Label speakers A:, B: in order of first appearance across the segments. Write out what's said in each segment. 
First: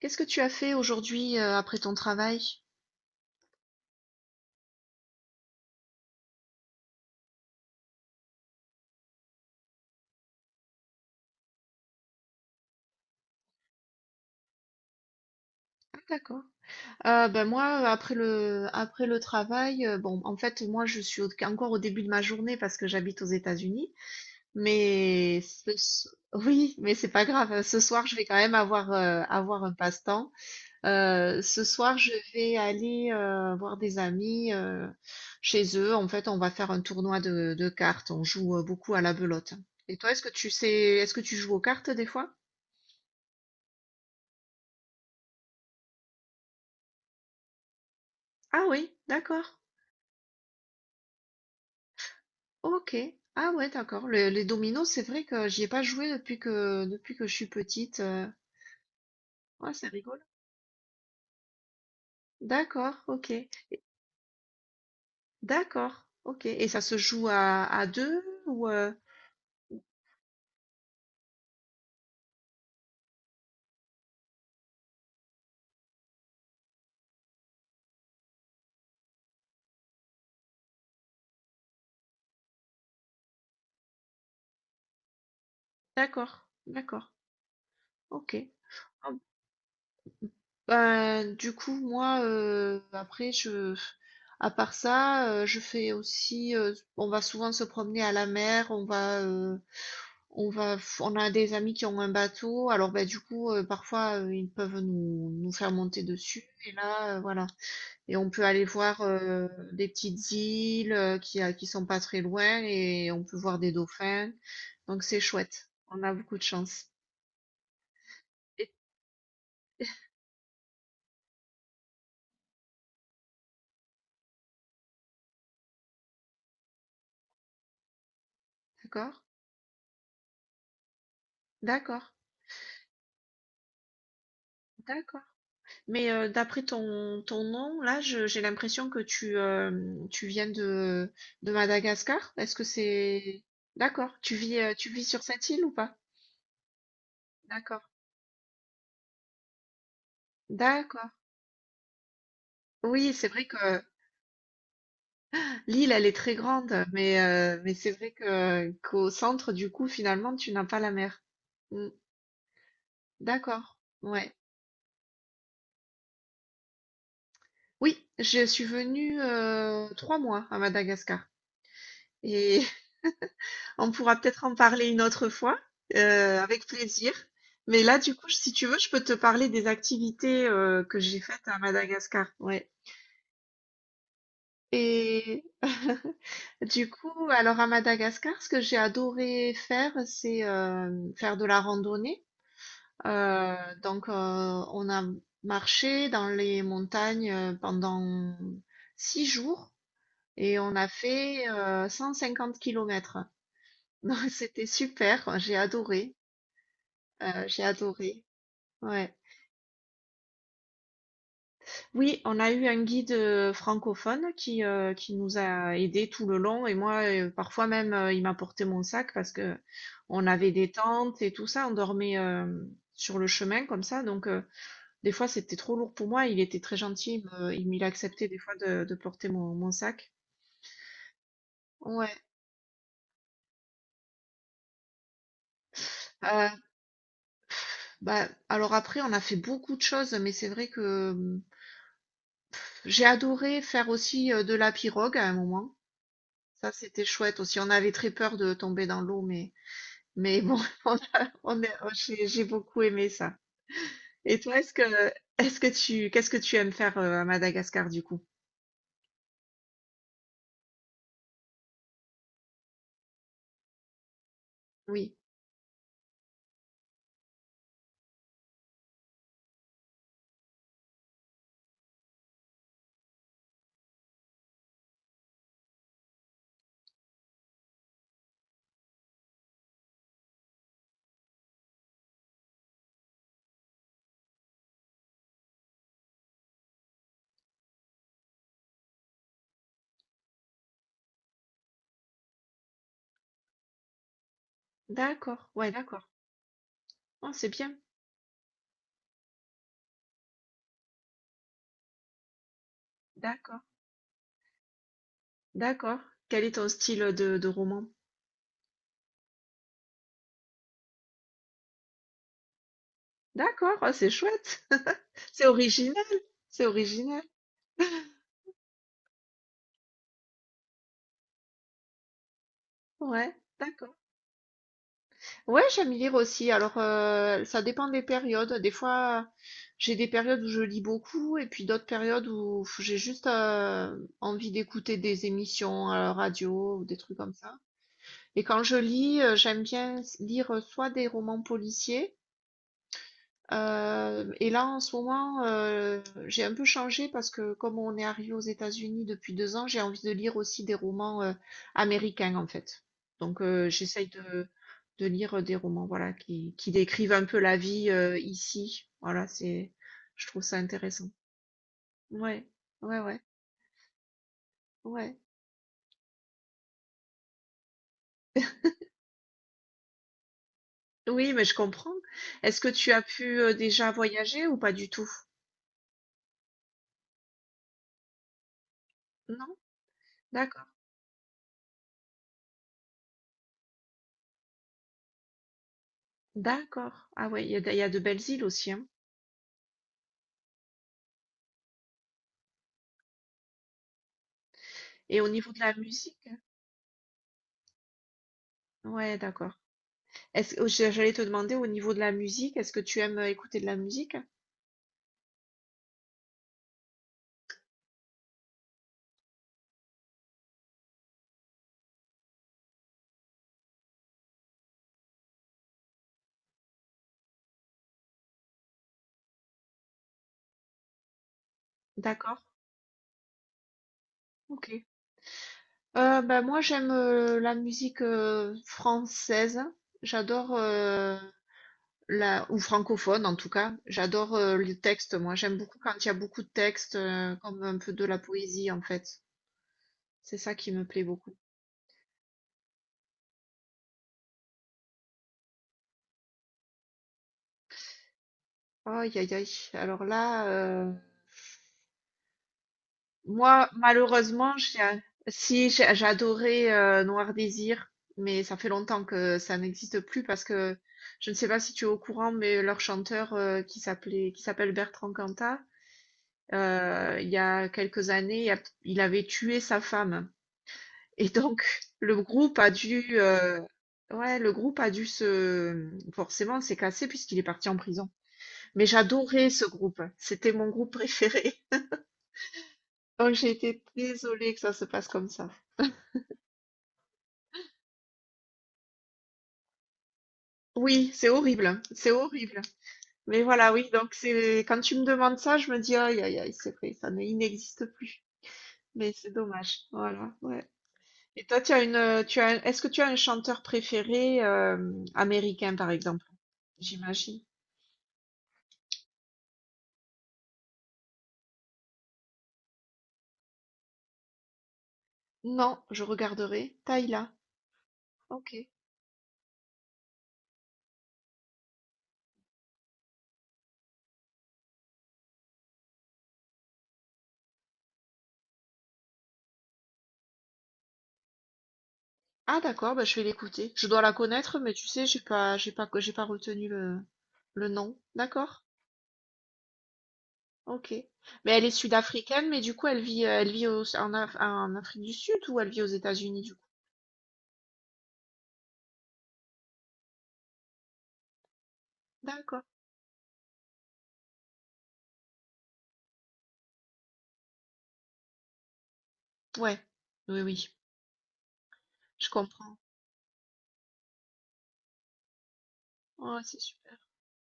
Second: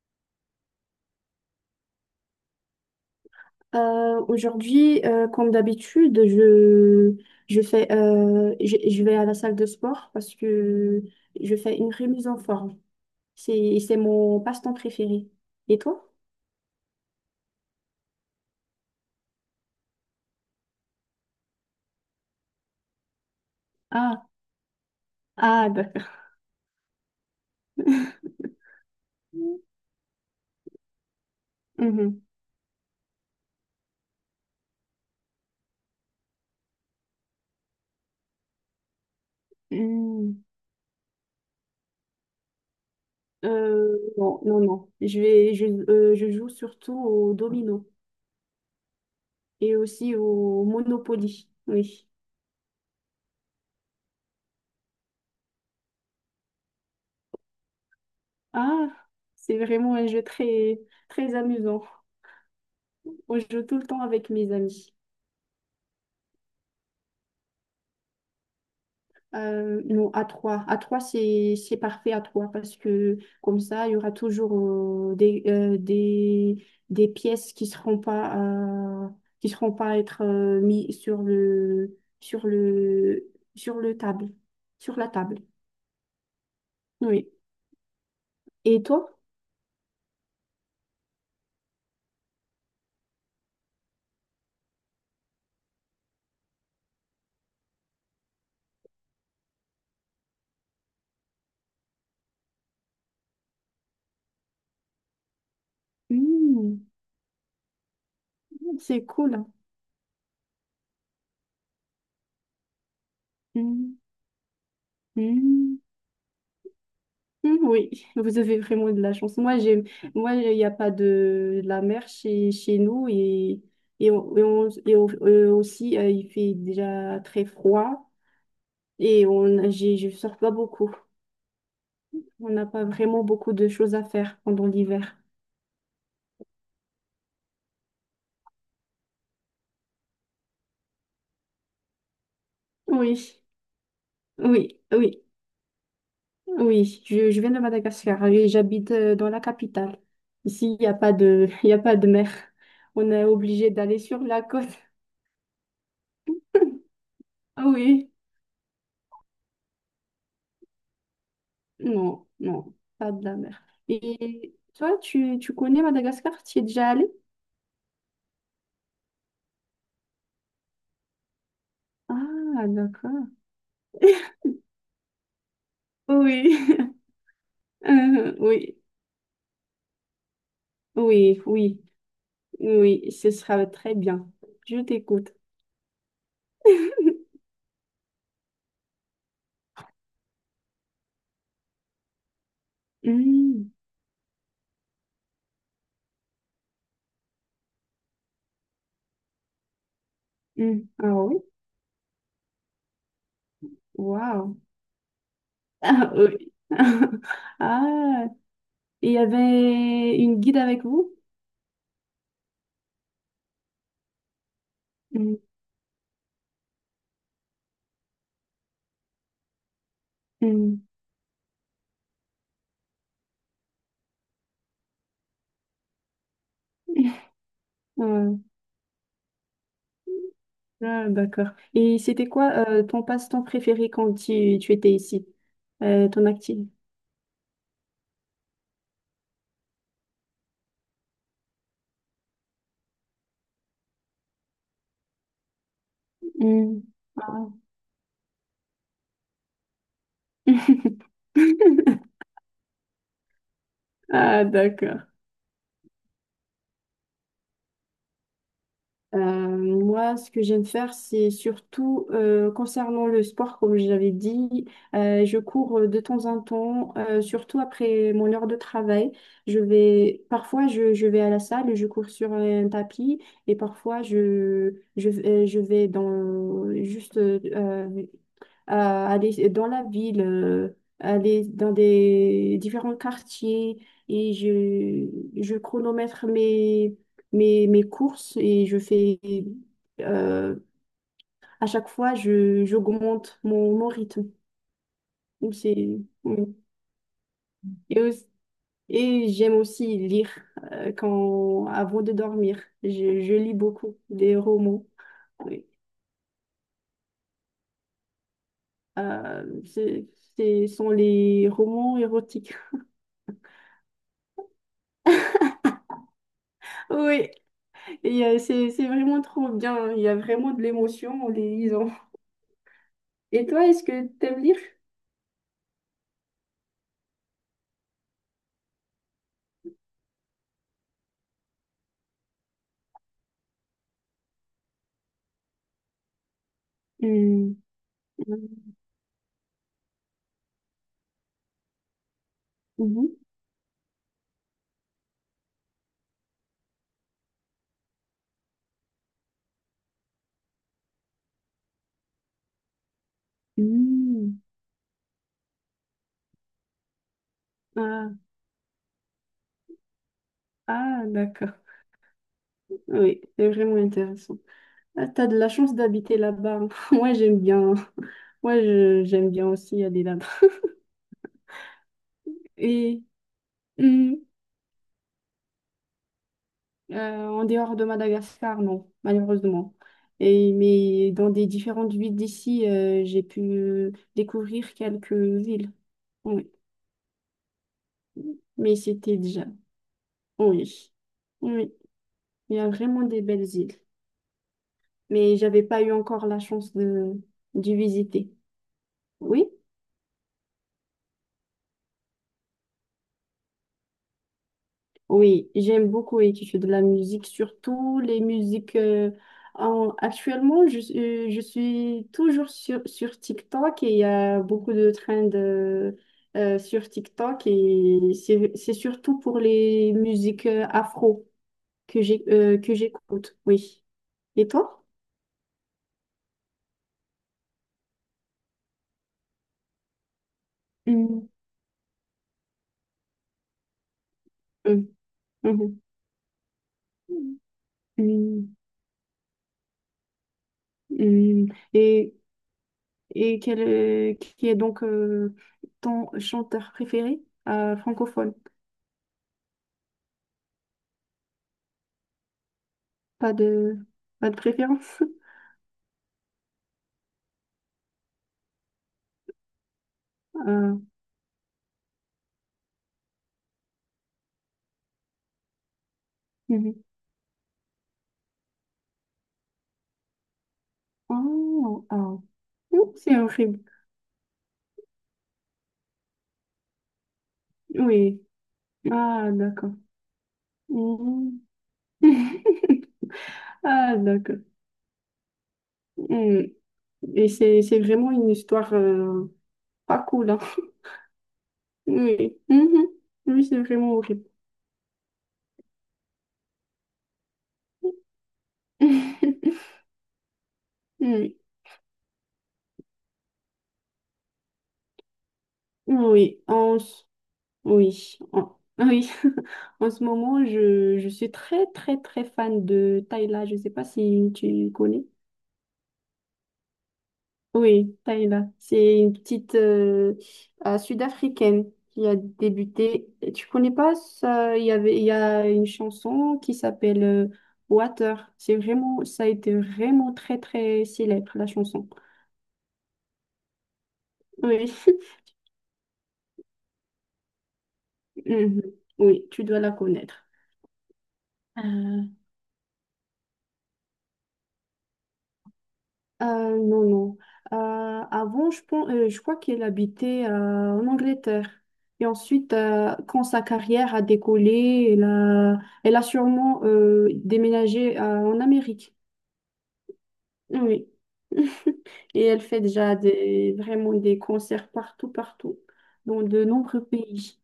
A: Qu'est-ce que tu as fait aujourd'hui après ton travail?
B: Aujourd'hui, comme d'habitude, je fais, je vais à la salle de sport parce que je fais une remise en forme. C'est mon passe-temps préféré. Et
A: Ah,
B: toi?
A: d'accord. Ben moi, après après le travail, bon, en fait, moi, je suis encore au début de ma journée parce que j'habite aux États-Unis.
B: Ah,
A: Mais
B: ah, d'accord.
A: oui, mais c'est pas grave, hein. Ce soir, je vais quand même avoir, avoir un passe-temps. Ce soir, je
B: Mhm.
A: vais aller voir des amis chez eux. En fait, on va faire un tournoi de cartes. On joue beaucoup à la belote. Et toi,
B: Mm.
A: est-ce que tu joues aux cartes des fois?
B: Non, non, non. Je joue surtout au domino
A: Ah oui, d'accord.
B: et aussi au Monopoly. Oui.
A: OK. Ah ouais, d'accord. Le les dominos, c'est vrai que j'y ai pas joué depuis que je suis petite.
B: Ah, c'est
A: Ouais, c'est
B: vraiment un
A: rigolo.
B: jeu très, très amusant.
A: D'accord,
B: On
A: OK.
B: joue tout le temps avec mes amis.
A: D'accord, OK, et ça se joue à deux ou?
B: Non, à trois. À trois, c'est parfait à trois parce que comme ça, il y aura toujours des, des pièces euh, qui seront pas à être mis sur le table sur la table.
A: D'accord, d'accord,
B: Oui.
A: OK.
B: Et toi?
A: Ah ben, du coup, moi, après je à part ça, je fais aussi, on va souvent se promener à la mer, On va, on a des amis qui ont un bateau, alors bah, du coup, parfois, ils peuvent nous faire monter dessus, et
B: Hmm,
A: là, voilà. Et on peut aller voir
B: c'est cool.
A: des petites îles qui sont pas très loin, et on peut voir des
B: Hmm,
A: dauphins, donc c'est chouette.
B: hmm.
A: On a beaucoup de chance.
B: Mm, oui, vous avez
A: Et-
B: vraiment de la chance. Moi, il n'y a pas de, de la mer chez, chez nous et, aussi, il fait déjà très froid
A: D'accord?
B: et je sors pas beaucoup.
A: D'accord,
B: On n'a pas vraiment beaucoup de choses à faire pendant l'hiver.
A: d'accord. Mais d'après ton nom, là, j'ai l'impression que tu viens de Madagascar. Est-ce que
B: Oui,
A: c'est? D'accord, tu vis,
B: oui,
A: sur
B: oui,
A: cette île ou pas?
B: oui. Je viens de
A: D'accord.
B: Madagascar et j'habite dans la capitale. Ici, il n'y a
A: D'accord.
B: pas de, il y a pas de mer. On
A: Oui,
B: est
A: c'est vrai que
B: obligé d'aller sur la côte.
A: l'île, elle est très grande,
B: Ah
A: mais c'est
B: oui.
A: vrai que qu'au centre, du coup, finalement, tu n'as pas la mer. Mm,
B: Non, non, pas de la mer.
A: d'accord. Ouais.
B: Et toi, tu connais Madagascar? Tu y es déjà allé?
A: Oui, je suis venue 3 mois à Madagascar. Et
B: Ah, d'accord.
A: on pourra peut-être en parler une autre fois, avec
B: Oui,
A: plaisir. Mais là, du coup,
B: euh,
A: si tu
B: oui,
A: veux, je peux te parler des activités que j'ai faites à
B: oui,
A: Madagascar. Ouais.
B: oui, ce sera très bien. Je t'écoute.
A: Et du coup, alors à Madagascar, ce que j'ai adoré faire, c'est faire de la randonnée. Euh,
B: Hmm,
A: donc, on a marché dans les montagnes pendant 6 jours et on
B: hmm.
A: a
B: Ah oui?
A: fait 150 kilomètres. Donc,
B: Waouh.
A: c'était super, j'ai
B: Ah
A: adoré,
B: oui.
A: euh, j'ai adoré.
B: Ah,
A: Ouais.
B: il y avait une guide avec vous?
A: Oui, on a eu un guide francophone qui nous
B: Hmm,
A: a aidés tout le long et moi, parfois même, il m'a porté mon sac parce que on avait des
B: hmm.
A: tentes et tout ça, on dormait sur le chemin comme ça, donc des fois c'était trop lourd pour moi, il était très gentil, il me- il- il acceptait des
B: Ouais.
A: fois de porter mon sac.
B: Ah, d'accord. Et
A: Ouais.
B: c'était quoi ton passe-temps préféré quand tu étais ici? Ton
A: Euh,
B: activité?
A: Bah, alors après, on a fait beaucoup de choses, mais c'est vrai que j'ai adoré faire aussi de la pirogue à un moment. Ça,
B: Hmm.
A: c'était chouette
B: Ah.
A: aussi. On avait très peur de tomber dans l'eau, mais bon, on a- on est- oh, j'ai beaucoup aimé ça. Et
B: Ah,
A: toi,
B: d'accord.
A: qu'est-ce que tu aimes faire à Madagascar du coup?
B: Moi, ce que j'aime faire, c'est surtout concernant le sport, comme je l'avais dit,
A: Oui,
B: je cours de temps en temps, surtout après mon heure de travail. Je vais, parfois, je vais à la salle, et je cours sur un tapis, et parfois, je vais dans juste à aller dans la ville, aller dans des différents quartiers et je chronomètre mes courses et je fais euh, à chaque fois j'augmente mon rythme.
A: d'accord,
B: Donc,
A: ouais,
B: c'est,
A: d'accord.
B: oui.
A: Oh, c'est bien,
B: et, aussi- et j'aime aussi lire avant de dormir. Je lis
A: d'accord,
B: beaucoup des romans. Oui.
A: d'accord. Quel est ton style de roman?
B: Euh, c'est- Ce sont les romans érotiques.
A: D'accord, oh, c'est chouette, c'est original, c'est original,
B: Oui. Et c'est vraiment trop bien. Il y a vraiment de l'émotion en les lisant.
A: ouais,
B: Et toi, est-ce
A: d'accord.
B: que t'aimes lire?
A: Ouais, j'aime lire aussi. Alors, ça dépend des périodes. Des fois, j'ai des périodes où je lis beaucoup et puis d'autres périodes où j'ai juste envie d'écouter des émissions à la radio ou des trucs comme ça.
B: Hmm.
A: Et quand je lis, j'aime bien lire soit des romans policiers,
B: Mhm.
A: et là, en ce moment, j'ai un peu changé parce que comme on est arrivé aux États-Unis depuis 2 ans, j'ai envie de lire aussi des romans américains en fait. Donc, j'essaye
B: Hmm.
A: de lire des romans, voilà, qui décrivent un peu la vie
B: Ah,
A: ici. Voilà, je trouve ça
B: ah,
A: intéressant.
B: d'accord.
A: Ouais, ouais, ouais,
B: Oui, c'est vraiment intéressant. Ah,
A: ouais.
B: t'as de la chance d'habiter là-bas, hein. Moi, j'aime bien, hein. J'aime bien aussi aller là-bas.
A: Oui, mais je comprends. Est-ce que tu as
B: Et
A: pu déjà
B: hmm,
A: voyager ou pas du tout?
B: En dehors de Madagascar, non,
A: Non?
B: malheureusement. Et,
A: D'accord.
B: mais dans des différentes villes d'ici, j'ai pu découvrir quelques villes. Oui,
A: D'accord. Ah ouais, il y a de belles îles aussi,
B: mais
A: hein.
B: c'était déjà. Oui, oui, oui. Il y a vraiment des belles îles,
A: Et au
B: mais
A: niveau de
B: j'avais
A: la
B: pas eu
A: musique?
B: encore la chance de, d'y visiter.
A: Ouais,
B: Oui,
A: d'accord. Est-ce que j'allais te demander au niveau de la musique, est-ce que tu aimes écouter de la musique?
B: oui, j'aime beaucoup écouter de la musique, surtout les musiques. Actuellement, je suis toujours sur, sur TikTok et il y a beaucoup de trends de sur TikTok et c'est surtout pour les musiques afro
A: D'accord,
B: que j'écoute. Oui. Et
A: ok.
B: toi?
A: Ben moi j'aime la musique française. J'adore,
B: Mm.
A: la, ou francophone en tout cas. J'adore les
B: Hum,
A: textes, moi. J'aime beaucoup
B: hum,
A: quand il y a beaucoup de textes, comme un peu de la
B: hum.
A: poésie en fait. C'est ça qui me plaît beaucoup.
B: Hum, et, qui est donc ton chanteur préféré francophone?
A: Aïe aïe aïe. Alors là,
B: Pas
A: moi
B: de, pas de
A: malheureusement,
B: préférence?
A: si j'ai adoré Noir Désir, mais ça fait longtemps que ça n'existe plus parce que
B: Euh,
A: je ne sais pas si tu es au courant, mais leur chanteur qui s'appelle Bertrand Cantat,
B: mhm.
A: il y a quelques années, il avait tué sa femme. Et donc,
B: Oh,
A: le
B: oh.
A: groupe a
B: Ouh,
A: dû,
B: c'est horrible.
A: ouais, le groupe a dû se, forcément, s'est cassé puisqu'il est parti en prison.
B: Oui.
A: Mais
B: Ah,
A: j'adorais ce
B: d'accord.
A: groupe. C'était mon groupe
B: Mhm.
A: préféré. Donc, j'ai été
B: Ah, d'accord.
A: désolée que ça se passe comme ça.
B: Mhm. Et c'est vraiment une histoire pas cool, hein.
A: Oui, c'est horrible, hein. C'est
B: Oui.
A: horrible.
B: Mhm.
A: Mais
B: Oui, c'est
A: voilà, oui.
B: vraiment
A: Donc,
B: horrible.
A: quand tu me demandes ça, je me dis, aïe, aïe, aïe, c'est vrai, ça ne, il n'existe plus. Mais c'est dommage. Voilà, ouais.
B: Mhm.
A: Et toi, tu as une, tu as, un- est-ce que tu as un chanteur préféré, américain, par exemple?
B: Oui. Oui.
A: J'imagine.
B: Oui, en, oui. En ce moment, je suis très, très, très fan de Tayla. Je ne sais pas si tu connais.
A: Non, je regarderai. Taïla.
B: Oui, Tayla.
A: OK.
B: C'est une petite sud-africaine qui a débuté. Tu connais pas ça? Il y avait, il y a une chanson qui s'appelle Water. C'est vraiment, ça a été vraiment très, très célèbre, la chanson.
A: Ah d'accord, bah, je vais l'écouter. Je dois la connaître,
B: Oui,
A: mais tu sais, j'ai pas retenu le nom. D'accord.
B: mhm. Oui, tu dois la connaître.
A: OK. Mais elle est
B: Euh,
A: sud-africaine, mais du coup, elle vit en Afrique du Sud ou elle vit aux États-Unis du
B: Euh,
A: coup?
B: non, non. Euh, Avant, je pense, je crois qu'elle habitait en Angleterre. Et ensuite,
A: D'accord.
B: quand sa carrière a décollé, elle a sûrement déménagé en Amérique.
A: Ouais. Oui, oui.
B: Oui. Et
A: Je
B: elle fait
A: comprends.
B: déjà des, vraiment des concerts partout, partout, dans
A: Ouais,
B: de
A: c'est
B: nombreux
A: super.
B: pays.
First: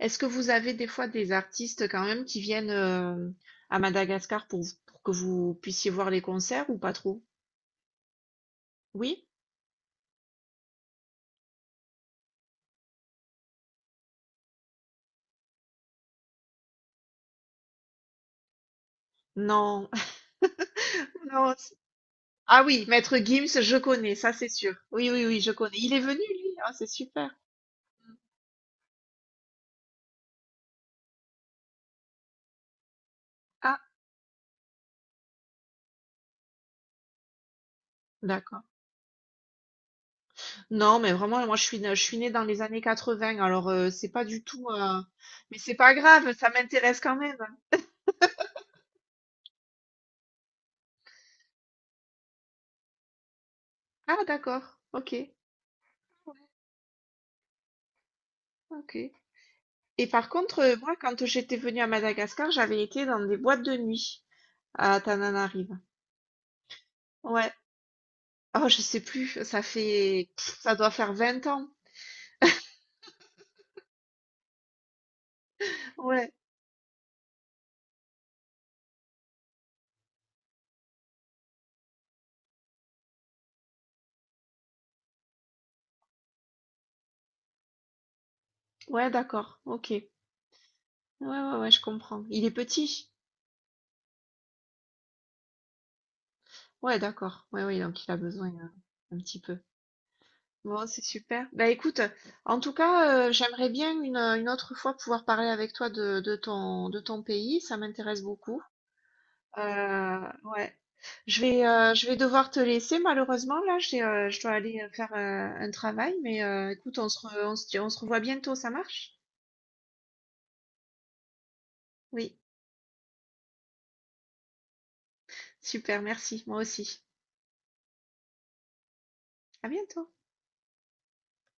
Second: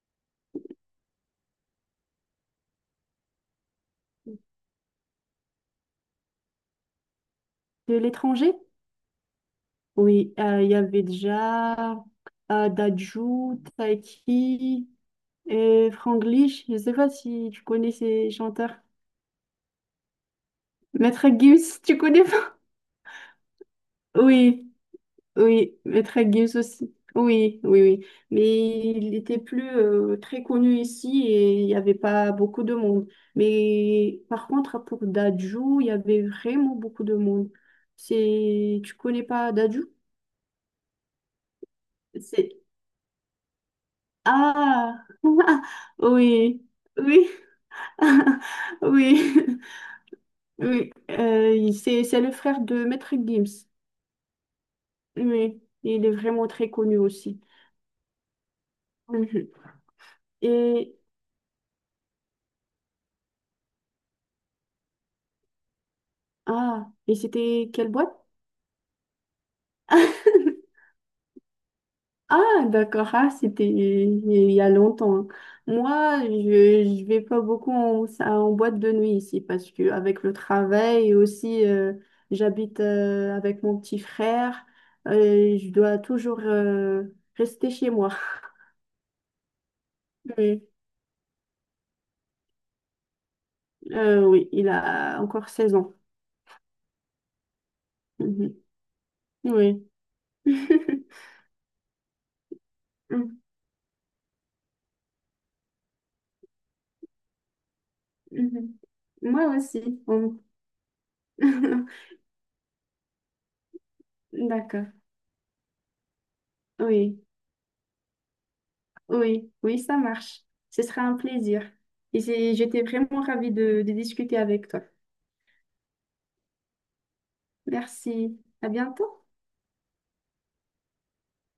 A: Est-ce que vous avez des fois des artistes quand même qui viennent à Madagascar pour que vous puissiez voir les concerts ou pas trop?
B: De l'étranger?
A: Oui?
B: Oui, il y avait déjà Dadju, Taiki et Franglish. Je ne sais pas si tu connais ces chanteurs.
A: Non.
B: Maître
A: Non,
B: Gims, tu connais pas?
A: ah oui, Maître Gims, je connais, ça c'est
B: Oui,
A: sûr. Oui, oui, oui, je
B: oui,
A: connais. Il est
B: Maître
A: venu,
B: Gims
A: lui. Ah, c'est
B: aussi.
A: super.
B: Oui, oui, oui. Mais il était plus très connu ici et il n'y avait pas beaucoup de monde.
A: Ah,
B: Mais par contre, pour Dadju, il y avait vraiment beaucoup de monde.
A: d'accord.
B: C'est... Tu connais pas Dadju?
A: Non, mais vraiment, moi, je suis née dans
B: C'est...
A: les années 80, alors c'est pas du tout,
B: Ah!
A: mais c'est pas grave, ça
B: Oui,
A: m'intéresse quand
B: oui,
A: même.
B: oui, oui. C'est le frère de Maître Gims.
A: Ah, d'accord. Ok,
B: Oui, il est vraiment très connu aussi.
A: ok.
B: Mhm.
A: Et par contre, moi,
B: Et,
A: quand j'étais venue à Madagascar, j'avais été dans des boîtes de nuit à Tananarive.
B: ah, et
A: Ouais.
B: c'était quelle boîte?
A: Oh, je sais plus. Ça fait, ça doit faire 20 ans.
B: Ah, d'accord, ah, c'était il y a longtemps.
A: Ouais.
B: Je vais pas beaucoup en, en boîte de nuit ici parce que avec le travail et aussi, j'habite avec mon petit frère et je dois toujours rester chez moi.
A: Ouais, d'accord. Ok. Ouais,
B: Oui,
A: ouais, ouais, je comprends. Il est petit.
B: oui, il a encore 16 ans.
A: Ouais, d'accord. Ouais, ouais, donc il a besoin
B: Mhm.
A: un petit peu.
B: Oui.
A: Bon, c'est super. Bah écoute, en tout cas, j'aimerais bien une autre fois pouvoir parler avec toi de ton pays. Ça m'intéresse beaucoup.
B: Mhm. Moi aussi.
A: Ouais. Je vais, euh, je vais devoir te laisser malheureusement. Là, je dois aller
B: D'accord.
A: faire un travail. Mais écoute, on se,
B: Oui.
A: re- on se revoit bientôt. Ça marche?
B: Oui, oui, ça marche. Ce sera un plaisir.
A: Oui.
B: J'étais vraiment ravie de discuter avec toi.
A: Super, merci. Moi aussi.
B: Merci. À bientôt.
A: À bientôt.